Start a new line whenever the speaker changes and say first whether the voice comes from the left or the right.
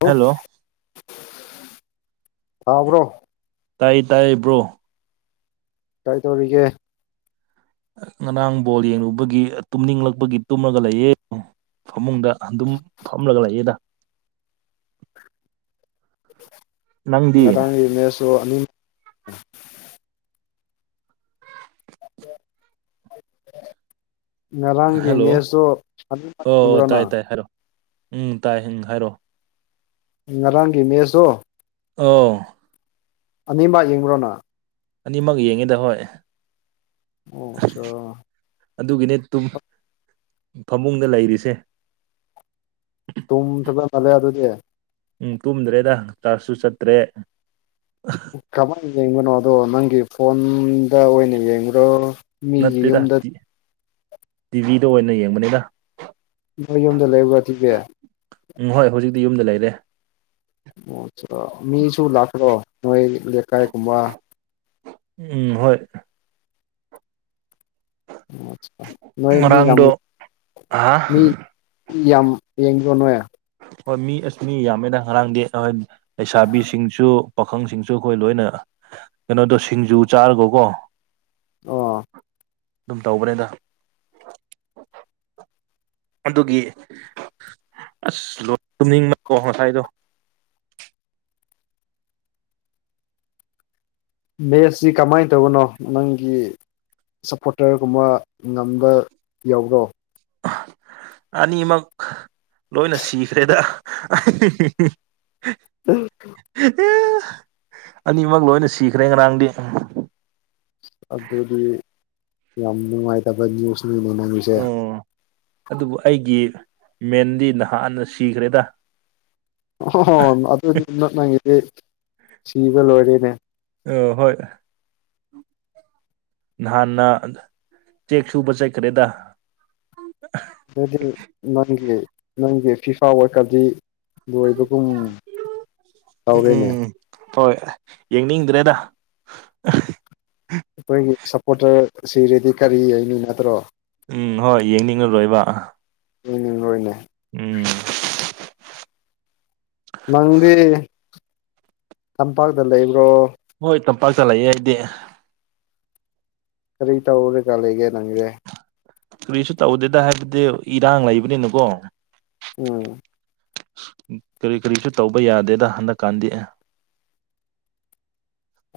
left: ꯂꯣ
right: hello
left: ꯇꯥꯕꯔꯣ
right: ꯇꯥꯏꯌꯦ ꯇꯥꯏꯌꯦꯕ꯭ꯔꯣ
left: ꯀꯩꯗꯧꯔꯤꯒꯦ
right: ꯉꯔꯥꯡ ꯕꯣꯜ ꯌꯦꯡꯒꯨꯕꯒꯤ ꯇꯨꯝꯅꯤꯡꯂꯛꯄꯒꯤ ꯇꯨꯝꯂꯒ ꯂꯩꯌꯦ ꯐꯃꯨꯡꯗ ꯑꯗꯨꯝ ꯐꯝꯂꯒ ꯂꯩꯌꯦꯗ ꯅꯪꯗꯤ
left: ꯉꯔꯥꯡꯒꯤ ꯃꯦꯁꯁꯨ ꯑꯅꯤ ꯉꯔꯥꯡꯒꯤ
right: ꯍꯜꯂꯣ
left: ꯃꯦꯁꯇꯣ
right: ꯑꯣ ꯑꯣ
left: [unintelligible]
right: ꯇꯥꯏ
left: ꯅꯪ
right: ꯇꯥꯏ ꯍꯥꯏꯔꯣ ꯎꯝ ꯇꯥꯏ ꯎꯝ ꯍꯥꯏꯔꯛꯑꯣ
left: ꯉꯔꯥꯡꯒꯤ ꯃꯦꯁꯇꯣ
right: ꯑꯣ
left: ꯑꯅꯤꯃꯛ ꯌꯦꯡꯕ꯭ꯔꯣ ꯅꯪ
right: ꯑꯅꯤꯃꯛ ꯌꯦꯡꯉꯤꯗ ꯍꯣꯏ
left: ꯑꯣ ꯑꯆꯥ
right: ꯑꯗꯨꯒꯤꯅꯦ ꯇꯨꯝ ꯐꯃꯨꯡꯗ ꯂꯩꯔꯤꯁꯦ
left: ꯇꯨꯝ ꯊꯥꯕꯅ ꯐꯂꯦ ꯑꯗꯨꯗꯤ
right: ꯎꯝ ꯇꯨꯝꯗ꯭ꯔꯦꯗ ꯀꯂ꯭ꯥꯁꯁꯨ ꯆꯠꯇ꯭ꯔꯦ
left: ꯀꯃꯥꯏꯅ ꯌꯦꯡꯕꯅꯣ ꯑꯗꯣ ꯅꯪꯒꯤ ꯐꯣꯟꯗ ꯑꯣꯏꯅ ꯌꯦꯡꯕ꯭ꯔꯣ ꯃꯤꯒꯤ
right: ꯅꯠꯇꯦꯗ
left: ꯌꯨꯝꯗ
right: ꯇꯤꯚꯤꯗ ꯑꯣꯏꯅ ꯌꯦꯡꯕꯅꯤꯗ
left: ꯅꯣꯏ ꯌꯨꯝꯗ ꯂꯩꯕꯥꯔꯥ ꯇꯤꯚꯤ
right: ꯎꯝ ꯍꯣꯏ ꯍꯧꯖꯤꯛꯇꯤ ꯌꯨꯝꯗ ꯂꯩꯔꯦ
left: ꯑꯣ ꯑꯆꯥ ꯃꯤꯁꯨ ꯂꯥꯛꯄ꯭ꯔꯣ ꯅꯣꯏ ꯂꯩꯀꯥꯏꯒꯨꯝꯕ
right: ꯎꯝ ꯍꯣꯏ
left: ꯅꯣꯏ ꯃꯤ ꯌꯥꯝ
right: ꯉꯔꯥꯡꯗꯣ ꯑ
left: ꯃꯤ ꯃꯤ ꯌꯥꯝ ꯌꯦꯡꯕꯔꯣ ꯅꯣꯏ
right: ꯍꯣꯏ ꯃꯤ ꯑꯁ ꯃꯤ ꯌꯥꯝꯃꯦꯗ ꯉꯔꯥꯡꯗꯤ ꯂꯩꯁꯥꯕꯤꯁꯤꯡꯁꯨ ꯄꯥꯈꯪꯁꯤꯡꯁꯨ ꯑꯩꯈꯣꯏ ꯂꯣꯏꯅ ꯀꯩꯅꯣꯗꯣ ꯁꯤꯡꯖꯨ ꯆꯥꯔꯒꯀꯣ
left: ꯑꯣ
right: ꯑꯗꯨꯝ ꯇꯧꯕꯅꯦꯗ ꯑꯗꯨꯒꯤ ꯑꯁ ꯂꯣꯠ ꯇꯨꯝꯅꯤꯡꯕꯀꯣ ꯉꯁꯥꯏꯗꯣ
left: ꯃꯦꯁꯁꯤ ꯀꯃꯥꯏ ꯇꯧꯕꯅꯣ ꯅꯪꯒꯤ ꯁꯞꯄꯣ꯭ꯔꯇ꯭ꯔꯒꯨꯝꯕ ꯉꯝꯕ ꯌꯥꯕ꯭ꯔꯣ
right: ꯑꯅꯤꯃꯛ ꯂꯣꯏꯅ ꯁꯤꯈ꯭ꯔꯦꯗ [inaudible]
left: [unintelligible]
right: [unintelligible] ꯑꯅꯤꯃꯛ ꯂꯣꯏꯅ ꯁꯤꯈ꯭ꯔꯦ ꯉꯔꯥꯡꯗꯤ
left: ꯑꯗꯨꯗꯤ ꯌꯥꯝ ꯅꯨꯡꯉꯥꯏꯇꯕ ꯅ꯭ꯌꯨꯁꯅꯤꯅꯦ ꯅꯪꯁꯤ
right: ꯎꯝ ꯑꯗꯨꯕꯨ ꯑꯩꯒꯤ ꯃꯦꯟꯗꯤ ꯅꯍꯥꯟꯅ ꯁꯤꯈ꯭ꯔꯦꯗ
left: ꯑꯣ ꯑꯗꯨꯗꯤ [unintelligible] ꯁꯤꯕ ꯂꯣꯏꯔꯦꯅꯦ
right: ꯑ ꯍꯣꯏ ꯅꯍꯥꯟꯅ ꯆꯦꯛ ꯁꯨꯕ ꯆꯠꯈꯔꯦ ꯗꯥ
left: ꯑꯗꯨꯗꯤ ꯅꯪꯒꯤ ꯅꯪꯒꯤ ꯐꯤꯐꯥ ꯋꯥꯔꯟ ꯀꯞ ꯇꯤ ꯂꯣꯏꯕꯒꯨꯝ
right: ꯎꯝ
left: ꯇꯧꯔꯦꯅꯦ
right: ꯎꯝ ꯍꯣꯏ ꯌꯦꯡꯅꯤꯡꯗ꯭ꯔꯦꯗ
left: ꯑꯩꯈꯣꯏꯒꯤ ꯁꯞꯄꯣꯔꯇꯔ ꯁꯤꯔꯗꯤ ꯀꯔꯤ ꯌꯦꯡꯅꯤꯒꯗꯔꯣ
right: ꯎꯝ ꯍꯣꯏ ꯌꯦꯡꯅꯤꯡꯉꯔꯣꯏꯕ
left: ꯎꯝ ꯎꯝ ꯍꯣꯏꯅꯦ
right: ꯎꯝ [inaudible]
left: ꯅꯪꯗꯤ ꯇꯝꯄꯥꯛꯇ ꯂꯩꯕ꯭ꯔꯣ
right: ꯍꯣꯏ ꯇꯝꯄꯥꯛꯇ ꯂꯩꯌꯦ ꯑꯩꯗꯤ
left: ꯀꯔꯤ ꯇꯧ ꯔꯥ ꯒꯥ ꯂꯩꯒꯦ ꯅꯪꯁꯦ
right: ꯀꯔꯤꯁꯨ ꯇꯧꯗꯦꯗ ꯍꯥꯏꯕꯗꯤ ꯏꯔꯥꯡ ꯂꯩꯕꯅꯤꯅꯥꯀꯣ
left: ꯎꯝ
right: ꯀꯔꯤ ꯀꯔꯤꯁꯨ ꯇꯧꯕ ꯌꯥꯗꯦꯗ ꯍꯟꯗꯛꯀꯥꯟꯗꯤ ꯑꯦ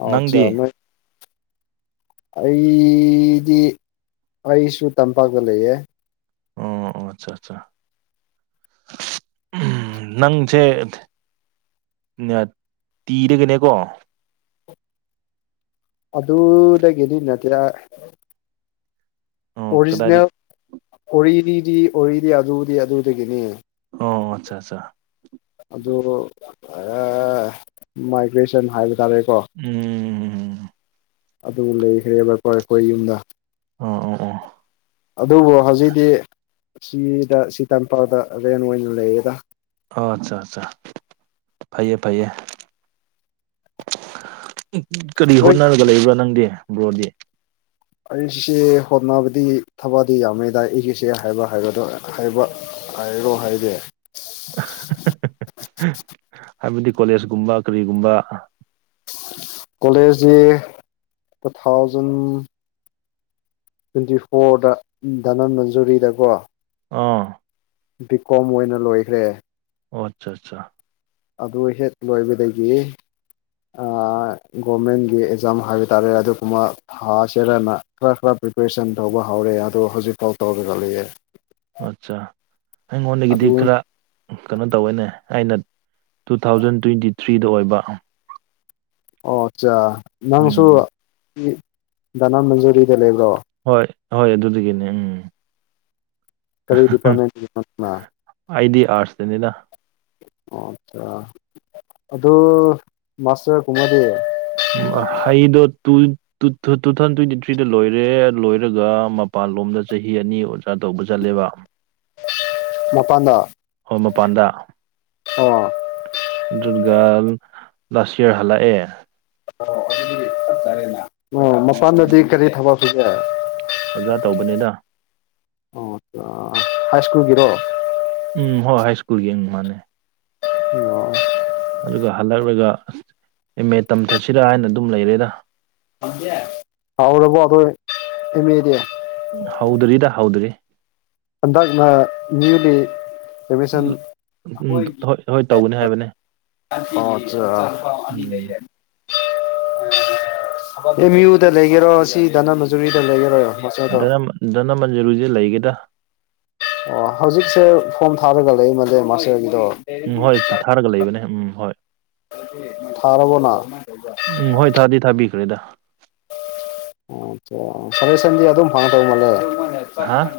left: ꯑꯆꯥ
right: ꯅꯪꯗꯤ
left: ꯅꯣꯏ [inaudible] ꯑꯩꯗꯤ ꯑꯩꯁꯨ ꯇꯝꯄꯥꯛꯇ ꯂꯩꯌꯦ
right: ꯑꯣꯝ ꯑꯆꯥ ꯑꯆꯥ [inaudible] ꯅꯪꯁꯦ ꯇꯤꯔꯒꯅꯦꯀꯣ
left: ꯑꯗꯨꯗꯗꯒꯤꯗꯤ ꯅꯠꯇꯦ
right: ꯑꯣ ꯀꯗꯥꯏꯗꯤ
left: ꯑꯣꯔꯤꯖꯤꯅꯦꯜ ꯑꯣꯔꯤꯅꯤꯗꯤ ꯑꯣꯏꯔꯤꯗꯤ ꯑꯗꯨꯗꯤ ꯑꯗꯨꯗꯒꯤꯅꯤ
right: ꯑꯣ ꯑꯠꯆꯥ ꯑꯆꯥ
left: ꯑꯗꯨ ꯑ ꯃꯥꯏꯒ꯭ꯔꯦꯁꯟ ꯍꯥꯏꯕ ꯇꯥꯔꯦꯀꯣ
right: ꯎꯝ
left: ꯑꯗꯨ ꯂꯩꯈ꯭ꯔꯦꯕꯣꯏ ꯑꯩꯈꯣꯏ ꯌꯨꯝꯗ
right: ꯑꯣ ꯑꯣ ꯑꯣ
left: ꯑꯗꯨꯕꯨ ꯍꯧꯖꯤꯛꯇꯤ ꯁꯤꯗ ꯁꯤ ꯇꯝꯄꯥꯛꯗ ꯔꯦꯟ ꯑꯣꯏꯅ ꯂꯩꯌꯦꯗ
right: ꯑꯣ ꯑꯠꯆꯥ ꯑꯠꯆꯥ ꯐꯩꯌꯦ ꯐꯩꯌꯦ ꯀꯔꯤ
left: ꯍꯣꯏ
right: ꯍꯣꯠꯅꯔꯒ ꯂꯩꯕ꯭ꯔꯥ ꯅꯪꯗꯤ ꯕ꯭ꯔꯣꯗꯤ
left: ꯑꯩꯁꯦ ꯍꯣꯠꯅꯕꯗꯤ ꯊꯕꯗꯤ ꯌꯥꯝꯃꯦꯗꯥꯏ ꯑꯩꯒꯤꯁꯦ ꯍꯥꯏꯕ ꯍꯥꯏꯕꯗꯣ ꯍꯥꯏꯕ ꯍꯥꯏꯔꯣ ꯍꯥꯏꯗꯤ
right: ꯍꯥꯏꯕꯗꯤ ꯀꯣꯂꯦꯖꯀꯨꯝꯕ ꯀꯔꯤꯒꯨꯝꯕ
left: ꯀꯣꯂꯦꯖꯁꯤ ꯇꯨ ꯊꯥꯎꯖꯟ ꯇ꯭ꯋꯦꯟꯇꯤ ꯐꯣꯔꯗ ꯙꯅꯟ ꯃꯟꯖꯨꯔꯤꯗꯀꯣ
right: ꯑꯥ
left: ꯕꯤ ꯀꯣꯝ ꯑꯣꯏꯅ ꯂꯣꯏꯈ꯭ꯔꯦ
right: ꯑꯣ ꯑꯠꯆꯥ ꯑꯠꯆꯥ
left: ꯑꯗꯨ ꯍꯦꯛ ꯂꯣꯏꯕꯗꯒꯤ ꯒꯣꯔꯃꯦꯟꯒꯤ ꯑꯦꯛꯖꯥꯝ ꯍꯥꯏꯕ ꯇꯥꯔꯦ ꯑꯗꯨꯒꯨꯝꯕ ꯊꯥ ꯆꯦꯔꯅ ꯈꯔ ꯈꯔ ꯄ꯭ꯔꯤꯄꯦꯔꯦꯁꯟ ꯇꯧꯕ ꯍꯧꯔꯦ ꯑꯗꯣ ꯍꯧꯖꯤꯛꯐꯥꯎ ꯇꯧꯔꯒ ꯂꯩꯌꯦ
right: ꯑꯠꯆꯥ ꯑꯩꯉꯣꯟꯗꯒꯤꯗꯤ
left: ꯑꯗꯨ
right: ꯈꯔ ꯀꯩꯅꯣ ꯇꯧꯋꯦꯅꯦ ꯑꯩꯅ ꯇꯨ ꯊꯥꯎꯖꯟ ꯇ꯭ꯋꯦꯟꯇꯤ ꯊ꯭ꯔꯤꯗ ꯑꯣꯏꯕ
left: ꯑꯣ ꯑꯠꯆꯥ ꯅꯪꯁꯨ
right: ꯎꯝ
left: ꯙꯅꯥ ꯃꯟꯖꯨꯔꯤꯗ ꯂꯩꯕ꯭ꯔꯣ
right: ꯍꯣꯏ ꯍꯣꯏ ꯑꯗꯨꯗꯒꯤꯅꯦ ꯎꯝ
left: ꯀꯔꯤ ꯗꯤꯄꯥꯔꯠꯃꯦꯟꯒꯤ ꯅꯪꯅ
right: ꯑꯥꯏꯗꯤ ꯑꯔꯠꯁꯇꯅꯤꯗ
left: ꯑꯣ ꯑꯆꯥ ꯑꯗꯨ ꯃꯥꯁꯇꯔ ꯀꯨꯝꯃꯗꯤ
right: ꯍꯩꯗꯣ two. Two two thousand twenty ꯊ꯭ꯔꯤꯗ ꯂꯣꯏꯔꯦ ꯂꯣꯏꯔꯒ ꯃꯄꯥꯟ ꯂꯣꯝꯗ ꯆꯍꯤ ꯑꯅꯤ ꯑꯣꯖ ꯇꯧꯕ ꯆꯠꯂꯦꯕ
left: ꯃꯄꯥꯟꯗ
right: ꯍꯣ ꯃꯄꯥꯟꯗ
left: ꯑꯣ
right: ꯖꯨꯠꯒ ꯂꯥꯁ ꯏꯌꯥꯔ ꯍꯜꯂꯥꯛ ꯑꯥ
left: ꯃꯄꯥꯟꯗꯗꯤ ꯀꯔꯤ ꯊꯕꯛ ꯐꯒꯦ
right: ꯑꯣꯖꯥ ꯇꯧꯕꯅꯤꯗ
left: ꯑꯣ ꯍꯥꯏ ꯁ꯭ꯀꯨꯜꯒꯤꯔꯣ
right: ꯎꯝ ꯍꯣꯏ ꯍꯥꯏ ꯁ꯭ꯀꯨꯜꯒꯤ ꯃꯥꯅꯦ
left: ꯑꯣ
right: ꯑꯗꯨꯒ ꯍꯜꯂꯛꯂꯒ ꯑꯦꯝ ꯃꯦ ꯇꯝꯊꯁꯤꯔꯥ ꯍꯥꯏꯅ ꯑꯗꯨꯝ ꯂꯩꯔꯦꯗ
left: [unintelligible] ꯍꯥꯎꯔꯕꯣ ꯅꯣꯢ ꯑꯦꯃꯦꯗꯤ
right: ꯍꯧꯗ꯭ꯔꯤꯗ ꯍꯧꯗ꯭ꯔꯤ
left: ꯑꯟꯗꯛꯅ ꯅ꯭ꯌꯨꯂꯤ ꯑꯦꯗꯃꯤꯁꯟ
right: ꯎꯝ
left: ꯑꯩꯈꯣꯏꯒꯤ
right: ꯍꯣꯏ ꯍꯣꯏ ꯇꯧꯒꯅꯤ ꯍꯥꯏꯕꯅꯦ
left: [unintelligible] ꯑꯅꯤ ꯂꯩ
right: [inaudible]
left: ꯑꯦꯝꯌꯨꯗ ꯂꯩꯒꯦꯔꯣ ꯁꯤ ꯗꯅꯥ ꯃꯟꯖꯨꯔꯤꯗ ꯂꯩꯒꯦꯔꯣ ꯃꯥꯁꯇꯔꯗꯣ
right: ꯙꯅ ꯙꯅꯃꯟꯖꯔꯤꯨꯁꯦ ꯂꯩꯒꯦꯗ
left: ꯑꯣ ꯍꯧꯖꯤꯛꯁꯦ ꯐꯣꯝ ꯊꯥꯔꯒ ꯂꯩꯃꯜꯂꯦ ꯃꯥꯁꯇꯔꯒꯤꯗꯣ
right: ꯎꯝ ꯍꯣꯏ ꯊꯥꯔꯒ ꯂꯩꯕꯅꯦ ꯎꯝ ꯍꯣꯏ
left: ꯊꯥꯔꯕꯣꯅ
right: ꯎꯝ ꯍꯣꯏ ꯊꯥꯗꯤ ꯊꯥꯕꯤꯈ꯭ꯔꯦꯗ
left: ꯐꯔꯦ ꯁꯟꯗꯤ ꯑꯗꯨꯝ ꯐꯪꯉ ꯇꯧ ꯃꯥꯜꯂꯦ
right: ꯍꯥ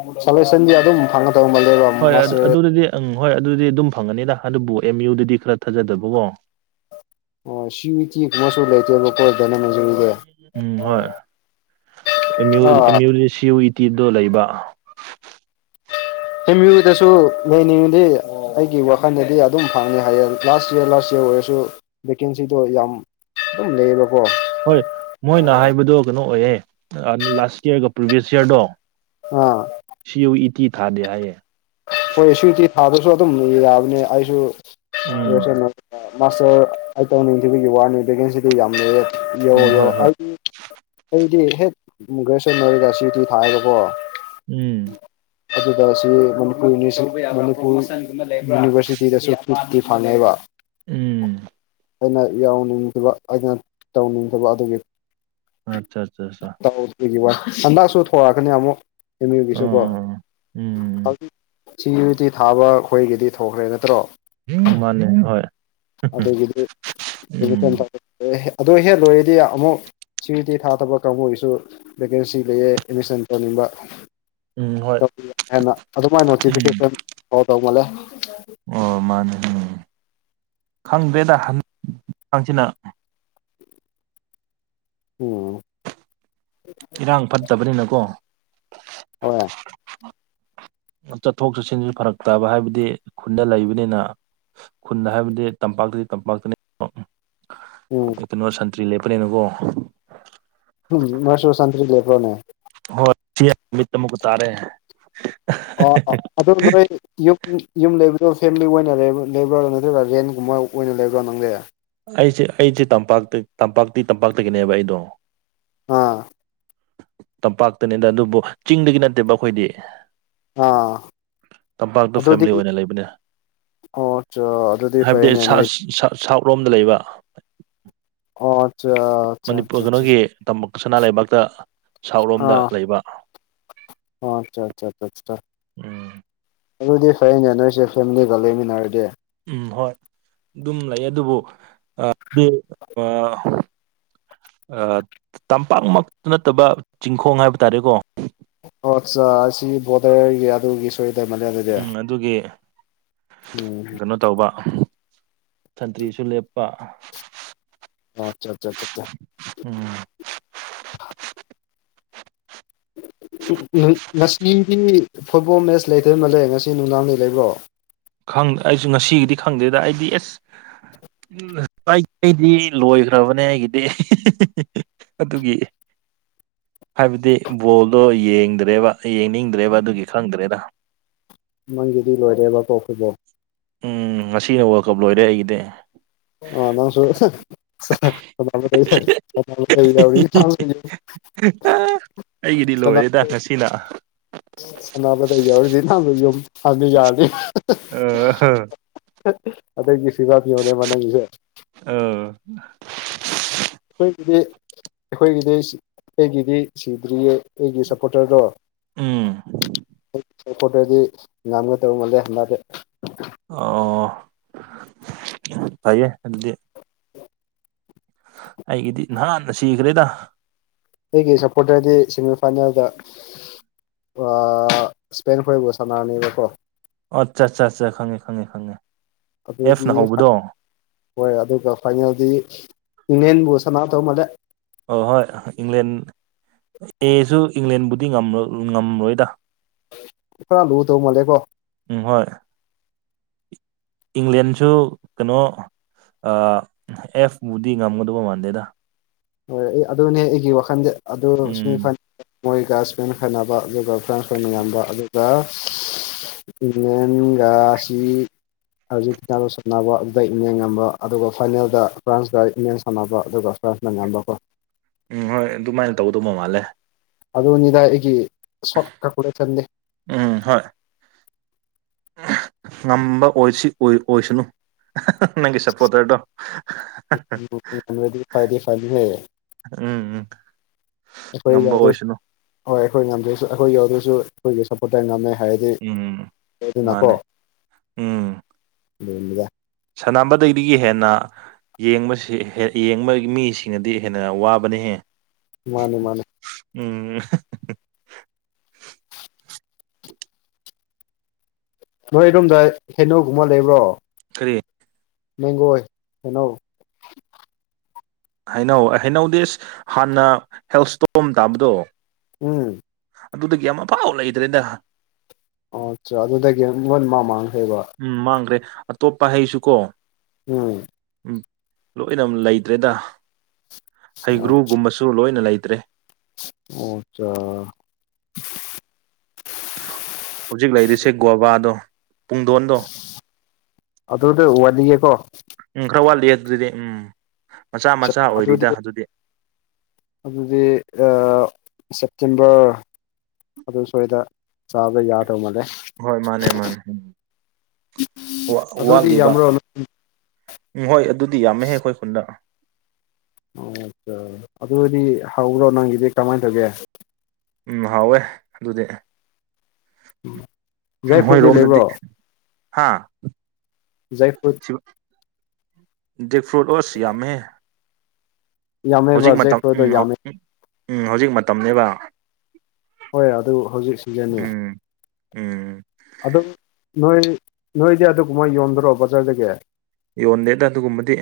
left: [unintelligible] ꯁꯣꯂꯦꯁꯟꯗꯤ ꯑꯗꯨꯝ ꯐꯉꯥ ꯀꯥꯎꯃꯜꯂꯦꯕ
right: ꯍꯣꯏ ꯑꯗꯨ ꯑꯗꯨꯗꯗꯤ ꯑꯪ ꯍꯣꯏ ꯑꯗꯨꯗꯤ ꯑꯗꯨꯝ ꯐꯪꯒꯅꯤꯗ ꯑꯗꯨꯕꯨ ꯑꯦꯝ ꯌꯨꯗꯗꯤ ꯈꯔ ꯊꯥꯖꯗꯕꯀꯣ
left: ꯑꯣ ꯁꯤ ꯊꯤ ꯃꯁꯨ ꯂꯩꯇꯦꯕ ꯀꯣ ꯗꯟꯅ ꯃꯟꯖꯨꯔꯤꯒꯤ
right: ꯎꯝ ꯍꯣꯏ ꯑꯦꯝꯌꯨ
left: ꯑꯥ
right: ꯑꯦꯝꯌꯨꯗ ꯗꯤ ꯁꯤꯨ ꯌꯨ ꯇꯤꯗꯣ ꯂꯩꯕ
left: ꯑꯦꯝ ꯌꯨꯗꯁꯨ ꯂꯩꯅꯤꯡꯉꯗꯤ ꯑꯩꯒꯤ ꯋꯥꯈꯜꯗꯗꯤ ꯑꯗꯨꯝ ꯐꯪꯉꯦ ꯍꯥꯏꯌꯦꯡ ꯂꯥꯁ ꯏꯔ ꯂꯥꯁ ꯏꯔ ꯑꯣꯏꯔꯁꯨ ꯚꯦꯀꯦꯟꯁꯤꯗꯣ ꯌꯥꯝ ꯑꯗꯨꯝ ꯂꯩꯌꯦꯕꯀꯣ
right: ꯍꯣꯏ ꯃꯣꯏꯅ ꯍꯥꯏꯕꯗꯣ ꯀꯩꯅꯣ ꯑꯣꯏꯌꯦ ꯂꯥꯁ ꯢꯌꯥꯔꯒ ꯄ꯭ꯔꯤꯚꯦꯁ ꯢꯌꯔꯗꯣ
left: ꯑ
right: ꯁꯤ ꯌꯨ ꯏ ꯇꯤ ꯊꯥꯗꯦ ꯍꯥꯏꯌꯦ
left: ꯍꯣꯏ ꯁꯤꯌꯨꯇꯤ ꯊꯥꯗꯁꯨ ꯑꯗꯨꯝ ꯌꯥꯕꯅꯦ ꯑꯩꯁꯨ
right: ꯎꯝ
left: [unintelligible] ꯃꯥꯁꯇꯔ ꯑꯩ ꯇꯧꯅꯤꯡꯊꯤꯕꯒꯤ ꯋꯥꯅꯤ ꯚꯦꯀꯦꯟꯁꯤꯗ ꯌꯥꯝꯅ ꯂꯩꯌꯦ
right: ꯎꯝ ꯍꯣꯏ ꯍꯣꯏ
left: UNINTELLIGIBLE ꯑꯩꯗꯤ ꯍꯦꯛ ꯒ꯭ꯔꯦꯖꯨꯑꯦꯁꯟ ꯑꯣꯏꯔꯒ ꯁꯤ ꯌꯨ ꯇꯤ ꯊꯥꯢꯕꯀꯣ
right: ꯎꯝ
left: ꯑꯗꯨꯗꯁꯨ ꯃꯅꯤꯄꯨꯔ ꯅꯤꯁꯨ ꯃꯅꯤꯄꯨꯔ ꯌꯨꯅꯤꯚꯔꯁꯤꯇꯤꯗꯁꯨ ꯅꯨꯡꯇꯤ ꯐꯅꯦꯕ [unintelligible]
right: ꯎꯝ
left: ꯑꯩꯅ ꯌꯥꯎꯅꯤꯡꯗꯕ ꯑꯩꯅ ꯇꯧꯅꯤꯡꯗꯕ ꯑꯗꯨꯒꯤ
right: ꯑꯠꯆꯥ ꯆꯥ ꯆꯥ
left: ꯒꯤ ꯋꯥ ꯍꯟꯗꯛꯁꯨ ꯊꯣꯔꯛꯀꯅꯤ ꯑꯃꯨꯛ ꯑꯦꯝ
right: ꯑꯥ
left: ꯌꯨꯒꯤꯁꯨꯀꯣ
right: ꯑꯥ ꯎꯝ
left: ꯁꯤ ꯌꯨꯇꯤ ꯊꯥꯕ ꯑꯩꯈꯣꯏꯒꯤꯗꯤ ꯊꯣꯛꯈ꯭ꯔꯦ ꯅꯠꯇ꯭ꯔꯣ
right: ꯃꯥꯅꯦ ꯍꯣꯏ
left: ꯑꯗꯨꯒꯤꯗꯤ
right: ꯎꯝ
left: [unintelligible] ꯑꯗꯨ ꯍꯦ ꯂꯣꯏꯔꯗꯤ ꯑꯃꯨꯛ ꯁꯤ ꯌꯨ ꯇꯤ ꯊꯥꯗꯕ ꯀꯥꯡꯕꯨꯒꯤꯁꯨ ꯚꯦꯀꯦꯟꯁꯤ ꯂꯩꯌꯦ ꯑꯦꯠꯃꯤꯁꯟ ꯇꯧꯅꯤꯡꯕ
right: ꯎꯝ ꯍꯣꯏ
left: ꯍꯦꯟꯅ ꯑꯗꯨꯃꯥꯏꯅ
right: ꯎꯝ
left: ꯅꯣꯇꯤꯐꯤꯀꯦꯁꯟ ꯇꯧꯃꯜꯂꯦ
right: ꯑꯣ ꯃꯥꯅꯦ ꯎꯝ ꯈꯪꯗꯦꯗꯥ UNINTELLIGIBLE
left: ꯎꯝ
right: ꯏꯔꯥꯡ ꯐꯠꯇꯕꯅꯤꯅꯀꯣ
left: ꯍꯣꯏ
right: ꯆꯠꯊꯣꯛ ꯆꯠꯁꯤꯟꯁꯨ ꯐꯔꯛꯇꯕ ꯍꯥꯏꯕꯗꯤ ꯈꯨꯟꯗ ꯂꯩꯕꯅꯤꯅ ꯈꯨꯟ ꯍꯥꯏꯕꯗꯤ ꯇꯝꯄꯥꯛꯇꯒꯤ ꯇꯝꯄꯥꯛꯇꯅꯤ ꯑꯣ ꯎꯝ ꯀꯩꯅꯣ ꯁꯟꯇ꯭ꯔꯤ ꯂꯦꯞꯄꯅꯤꯅꯀꯣ
left: ꯎꯝ ꯃꯔꯁꯨ ꯁꯇ꯭ꯔꯤ ꯂꯦꯄ꯭ꯔꯣꯅꯦ
right: UNINTELLIGIBLE ꯇꯥꯔꯦ
left: ꯑꯣ ꯑ ꯑꯗꯣ ꯅꯣꯏ ꯌꯨꯝ ꯌꯨꯝ ꯂꯩꯕꯗꯣ ꯐꯦꯃꯤꯂꯤ ꯑꯣꯏꯅ ꯂꯩꯕ꯭ꯔꯣ ꯂꯩꯕ꯭ꯔꯣ ꯅꯠꯇ꯭ꯔꯒ ꯔꯦꯟꯒꯨꯝꯕ ꯑꯣꯏꯅ ꯂꯩꯕ꯭ꯔꯥ ꯅꯪ ꯗꯤ
right: ꯑꯩꯁꯦ ꯑꯩꯁꯦ ꯇꯝꯄꯥꯛꯇ ꯇꯝꯄꯥꯛꯇꯤ ꯇꯝꯄꯥꯛꯇꯒꯤꯅꯦꯕ ꯑꯩꯗꯣ
left: ꯑꯥ
right: ꯇꯝꯄꯥꯛꯇꯅꯦꯗ ꯑꯗꯨꯕꯨ ꯆꯤꯡꯗꯒꯤ ꯅꯠꯇꯦꯕ ꯑꯩꯈꯣꯏꯗꯤ
left: ꯑꯥ
right: ꯇꯝꯄꯥꯛꯇ
left: ꯑꯗꯨꯗꯤ
right: ꯐꯦꯝꯃꯂꯤ ꯑꯣꯏꯅ ꯂꯩꯕꯅꯦ
left: ꯑꯣ ꯑꯠꯆꯥ ꯑꯗꯨꯗꯤ
right: ꯍꯥꯏꯕꯗꯤ
left: ꯐꯩꯅꯦ
right: ꯁꯥ
left: ꯅꯣꯏ
right: ꯁꯥ ꯁꯥꯎꯠ ꯂꯣꯝꯗ ꯂꯩꯕ
left: ꯑꯣ ꯑꯠꯆꯥ
right: ꯃꯅꯤꯄꯨꯔ ꯀꯩꯅꯣꯒꯤ ꯇꯝꯕꯛ ꯁꯅꯥ ꯂꯩꯕꯥꯛꯇ ꯁꯥꯎꯠ ꯂꯣꯝꯗ
left: ꯑꯥ
right: ꯂꯩꯕ
left: ꯑꯣ ꯑꯆꯥ ꯑꯆꯥ ꯑꯆꯥꯆꯥ
right: ꯎꯝ
left: ꯑꯗꯨꯗꯤ ꯐꯩꯅꯦ ꯅꯣꯏꯁꯦ ꯐꯦꯃꯤꯂꯤꯒ ꯂꯩꯃꯤꯟꯅꯔꯗꯤ
right: ꯎꯝ ꯍꯣꯏ ꯑꯗꯨꯝ ꯂꯩ ꯑꯗꯨꯕꯨꯗꯤ [unintelligible] ꯑ ꯇꯝꯄꯥꯛ ꯅꯠꯇꯕ ꯆꯤꯡꯈꯣꯡ ꯍꯥꯏꯕ ꯇꯥꯔꯦꯀꯣ
left: ꯑꯣ ꯑꯠꯆꯥ ꯑꯁꯤ ꯕꯣꯔꯗꯔꯒꯤ ꯑꯗꯨꯒꯤ ꯁꯣꯏꯗꯃꯜꯂꯦ ꯑꯗꯨꯗꯤ
right: ꯎꯝ ꯑꯗꯨꯒꯤ
left: ꯎꯝ
right: ꯀꯩꯅꯣ ꯇꯧꯕ ꯁꯟꯇ꯭ꯔꯤꯁꯨ ꯂꯦꯞꯄ
left: ꯑꯣꯆꯥ ꯑꯆꯥꯆꯥꯆꯥ
right: ꯎꯝ
left: ꯉꯁꯤꯗꯤ ꯐꯨꯠꯕꯣꯜ ꯃꯦꯠꯁ ꯂꯩꯗꫭꯏ ꯃꯥꯜꯂꯦ ꯉꯁꯤ ꯅꯨꯡꯗꯥꯡꯗꯤ ꯂꯩꯕ꯭ꯔꯣ
right: ꯈꯪ ꯑꯩꯁꯨ ꯉꯁꯤꯒꯤꯗꯤ ꯈꯪꯗꯦꯗ ꯑꯩꯗꯤ ꯑꯦꯁ ꯎꯝ ꯀꯀꯩꯗꯤ ꯂꯣꯏꯈ꯭ꯔꯕꯅꯦ ꯑꯩꯒꯤꯗꯤ ꯑꯗꯨꯒꯤ ꯍꯥꯏꯕꯗꯤ ꯕꯣꯜꯗꯣ ꯌꯦꯡꯗ꯭ꯔꯦꯕ ꯌꯦꯡꯅꯤꯡꯗ꯭ꯔꯦꯕ ꯑꯗꯨꯒꯤ ꯈꯪꯗ꯭ꯔꯦꯗ
left: ꯃꯪꯒꯤꯗꯤ ꯂꯣꯏꯔꯦꯕꯀꯣ ꯐꯨꯠꯕꯣꯜ
right: ꯎꯝ ꯉꯁꯤꯅ ꯋꯥꯔꯜꯀꯞ ꯂꯣꯏꯔꯦ ꯑꯩꯒꯤꯗꯤ
left: ꯑ ꯅꯪꯁꯨ ꯍꯦꯛꯇ ꯀꯩꯔ [unintelligible]
right: ꯑꯩꯒꯤꯗꯤ ꯂꯣꯏꯔꯦꯗ ꯉꯁꯤꯅ
left: ꯑꯅꯥꯕꯗ ꯌꯥꯎꯔꯤꯗꯤ ꯅꯍꯥꯟꯗ ꯌꯨꯝ ꯍꯥꯟꯗ ꯌꯥꯔꯗꯤ
right: ꯑ
left: ꯑꯗꯒꯤ ꯁꯤꯗꯥ ꯌꯧꯅꯦꯕ ꯅꯪꯒꯤꯁꯦ
right: ꯑ
left: ꯑꯩꯈꯣꯏꯒꯤꯗꯤ ꯑꯩꯈꯣꯏꯒꯤꯗꯤ ꯑꯩꯒꯤꯗꯤ ꯁꯤꯗ꯭ꯔꯤꯌꯦ ꯑꯩꯒꯤ ꯁꯞꯄꯣꯔꯇꯔꯗꯣ
right: ꯎꯝ
left: [unintelligible] ꯉꯝꯒ ꯇꯧ ꯃꯥꯜꯂꯦ ꯍꯝꯕꯗꯦ
right: ꯑꯣ ꯐꯩꯌꯦ ꯑꯗꯨꯗꯤ ꯑꯩꯒꯤꯗꯤ ꯅꯍꯥꯟꯅ ꯁꯤꯈ꯭ꯔꯦꯗ
left: ꯑꯩꯒꯤ ꯁꯞꯄꯣꯔꯇꯔꯗꯤ ꯁꯦꯃꯤꯐꯥꯏꯅꯦꯜꯗ ꯁ꯭ꯄꯦꯟ ꯐꯥꯎ ꯕꫭꯜ ꯁꯥꯟꯅꯅꯤꯕꯀꯣ
right: ꯑꯣ ꯑꯠꯆꯥ ꯑꯠꯆꯥꯠꯆꯥ ꯈꯪꯉꯦ ꯈꯉꯦ ꯈꯪꯉꯦ
left: ꯑꯗꯨꯗꯤ
right: ꯑꯦꯐꯅ ꯍꯧꯕꯗꯣ
left: ꯍꯣꯏ ꯑꯗꯨꯒ ꯐꯥꯏꯅꯦꯜꯗꯤ ꯏꯪꯂꯦꯟꯕꯨ ꯁꯅꯥ ꯇꯧ ꯃꯥꯜꯂꯦ
right: ꯑ ꯍꯣꯏ ꯏꯪꯂꯦꯟ ꯑꯦꯁꯨ ꯏꯪꯂꯦꯟꯕꯨꯗꯤ ꯉꯝꯔꯣꯏꯗ
left: ꯄꯨꯔ ꯂꯨꯗꯧ ꯃꯥꯜꯂꯦꯀꯣ
right: ꯎꯝ ꯍꯣꯏ ꯏꯪꯂꯦꯟꯁꯨ ꯀꯩꯅꯣ ꯑꯦꯐꯕꯨꯗꯤ ꯉꯝꯒꯗꯕ ꯃꯥꯟꯗꯦꯗ
left: ꯍꯣꯏ ꯑꯩ ꯑꯗꯨꯅꯦ ꯑꯩꯒꯤ ꯋꯥꯈꯟꯗ ꯑꯗꯨ
right: ꯎꯝ
left: ꯃꯣꯏꯒ ꯁꯃꯦꯟ ꯐꯅꯕ ꯑꯗꯨꯒ ꯆꯥꯟꯁ ꯑꯣꯏꯅ ꯌꯥꯝꯕ ꯑꯗꯨꯒ ꯏꯪꯂꯦꯟꯒꯁꯤ ꯑꯥꯔꯖꯦꯟꯇꯤꯅꯥꯗ ꯁꯥꯟꯅꯕ ꯑꯗꯨꯗ ꯏꯃꯦ ꯉꯝꯕ ꯑꯗꯨꯒ ꯐꯥꯏꯅꯦꯜꯗ ꯐ꯭ꯔꯥꯟꯁꯀ ꯏꯃꯦꯟ ꯁꯥꯟꯅꯕ ꯑꯗꯨꯒ ꯐ꯭ꯔꯥꯟꯁ ꯅꯪꯉꯝꯕꯀꯣ
right: ꯎꯝ ꯍꯣꯏ ꯑꯗꯨꯃꯥꯏꯅ ꯇꯧꯗꯧꯕ ꯃꯥꯜꯂꯦ
left: ꯑꯗꯨꯅꯤꯗ ꯑꯩꯒꯤ ꯁꯣꯔꯠ ꯀꯛꯄꯗ ꯆꯜꯂꯦ
right: ꯎꯝ ꯍꯣꯏ ꯉꯝꯕ ꯑꯣꯏꯁꯤ ꯑꯣꯏꯁꯅꯨ [unintelligible] ꯅꯪꯒꯤ ꯁꯄꯣꯔꯇꯔꯗꯣ
left: ꯉꯝꯔꯗꯤ ꯐꯗꯤ ꯐꯅꯤꯍꯦ
right: ꯎꯝ ꯎꯝ
left: ꯑꯩꯈꯣꯏ
right: ꯉꯝꯕ
left: ꯌꯥꯎꯗ꯭ꯔꯁꯨ
right: ꯑꯣꯏꯁꯅꯨ
left: ꯍꯣꯏ ꯑꯩꯈꯣꯏ ꯉꯝꯗ꯭ꯔꯁꯨ ꯑꯩꯈꯣꯏ ꯌꯥꯎꯗ꯭ꯔꯁꯨ ꯑꯩꯈꯣꯏꯒꯤ ꯁꯞꯄꯣꯔꯠꯇꯔ ꯉꯝꯃꯦ ꯍꯥꯏꯔꯗꯤ
right: ꯎꯝ ꯃꯥꯅꯦ
left: [unintelligible] ꯑꯗꯨꯅꯤꯗ
right: ꯁꯥꯟꯅꯕꯗꯩꯗꯒꯤ ꯍꯦꯟꯅ ꯌꯦꯡꯕꯁꯤ ꯌꯦꯡꯕꯒꯤ ꯃꯤꯁꯤꯡꯅꯗꯤ ꯍꯦꯟꯅ ꯋꯥꯕꯅꯤꯍꯦ
left: ꯃꯥꯅꯦ ꯃꯥꯅꯦ
right: ꯎꯝ [unintelligible]
left: ꯅꯣꯏꯔꯣꯝꯗ ꯍꯦꯅꯧꯒꯨꯝꯕ ꯂꯩꯕ꯭ꯔꯣ
right: ꯀꯔꯤ
left: ꯃꯦꯡꯒꯣꯏ ꯍꯦꯅꯧ
right: ꯍꯩꯅꯧ ꯍꯩꯅꯧꯗꯦꯁ ꯍꯥꯟꯅ ꯍꯦꯜꯁꯇꯣꯝ ꯇꯥꯕꯗꯣ
left: ꯎꯝ
right: ꯑꯗꯨꯗꯒꯤ ꯑꯃꯐꯥꯎ ꯂꯩꯇ꯭ꯔꯦꯗ
left: ꯑꯣ ꯑꯠꯆꯥ ꯑꯗꯨꯗꯒꯤ ꯂꫭꯏꯅꯃꯛ ꯃꯥꯡꯈ꯭ꯔꯦꯕ
right: ꯎꯝ ꯃꯥꯡꯈ꯭ꯔꯦ ꯑꯇꯣꯞꯄ ꯍꯩꯁꯨ ꯀꯣ
left: ꯎꯝ
right: ꯂꯣꯏꯅ ꯂꯩꯇ꯭ꯔꯦꯗ ꯍꯩꯒ꯭ꯔꯨꯒꯨꯝꯕꯁꯨ ꯂꯣꯏꯅ ꯂꯩꯇ꯭ꯔꯦ
left: ꯑꯣ ꯑꯆꯥ
right: ꯍꯧꯖꯤꯛ ꯂꯩꯔꯤꯁꯦ ꯒꯣꯕꯥꯗꯣ ꯄꯨꯡꯗꯣꯟꯗꯣ
left: ꯑꯗꯨꯗꯤ ꯋꯥꯠꯂꯤꯌꯦꯀꯣ
right: ꯎꯝ ꯈꯔ ꯋꯥꯠꯂꯤꯑ ꯑꯗꯨꯗꯤ ꯎꯝ ꯃꯆꯥ ꯃꯆꯥ ꯑꯣꯏꯔꯤꯗ ꯑꯗꯨꯗꯤ
left: ꯑꯗꯨꯗꯤ ꯁꯦꯞꯇꯦꯝꯕꯔ ꯑꯗꯨ ꯁ꯭ꯋꯥꯏꯗ ꯆꯥꯕ ꯌꯥꯗꯧ ꯃꯥꯜꯂꯦ
right: ꯍꯣꯏ ꯃꯥꯅꯦ ꯃꯥꯅꯦ
left: ꯑꯗꯨꯗꯤ
right: ꯋꯥꯠꯂꯤꯕ
left: ꯌꯥꯝꯕ꯭ꯔꯣ
right: ꯎꯝ ꯍꯣꯏ ꯑꯗꯨꯗꯤ ꯌꯥꯝꯃꯦꯍꯦ ꯑꯩꯈꯣꯏ ꯈꯨꯟꯗ
left: ꯑꯣ ꯑꯆꯥ ꯑꯗꯨ ꯑꯣꯏꯔꯗꯤ ꯍꯧꯕ꯭ꯔꯣ ꯅꯪꯒꯤꯗꯤ ꯀꯃꯥꯏꯅ ꯇꯧꯒꯦ
right: ꯎꯝ ꯍꯥꯎꯋꯦ ꯑꯗꯨꯗꯤ ꯎꯝ ꯍꯣꯏ
left: ꯖꯩꯐꯨꯠꯗꯤ
right: ꯔꯣꯝ ꯗꯗꯤ
left: ꯂꯩꯕ꯭ꯔꯣ
right: ꯍꯥ
left: ꯖꯩꯐꯨꯠ
right: ꯗꯛ ꯐ꯭ꯔꯨꯠ ꯑꯣꯁ ꯌꯥꯝꯃꯦ
left: ꯌꯥꯝꯃꯦꯕ
right: ꯍꯧꯖꯤꯛ ꯃꯇꯝ ꯎꯝ
left: ꯖꯩꯐꯨꯠꯗꯣ ꯌꯥꯝꯃꯦ
right: ꯎꯝ ꯎꯝ ꯍꯧꯖꯤꯛ ꯃꯇꯝꯅꯦꯕ
left: ꯍꯣꯏ ꯑꯗꯨ ꯍꯧꯖꯤꯛ ꯁꯤꯖꯟꯅꯤ
right: ꯎꯝ ꯎꯝ
left: ꯑꯗꯨꯝ ꯅꯣꯏ ꯅꯣꯏꯗꯤ ꯑꯗꯨꯒꯨꯝꯃꯥꯏ ꯌꯣꯟꯝꯗꯔꯣ ꯕꯖꯥꯔꯗꯒꯤ
right: ꯌꯣꯟꯗꯦꯗ ꯑꯗꯨꯒꯨꯝꯕꯗꯤ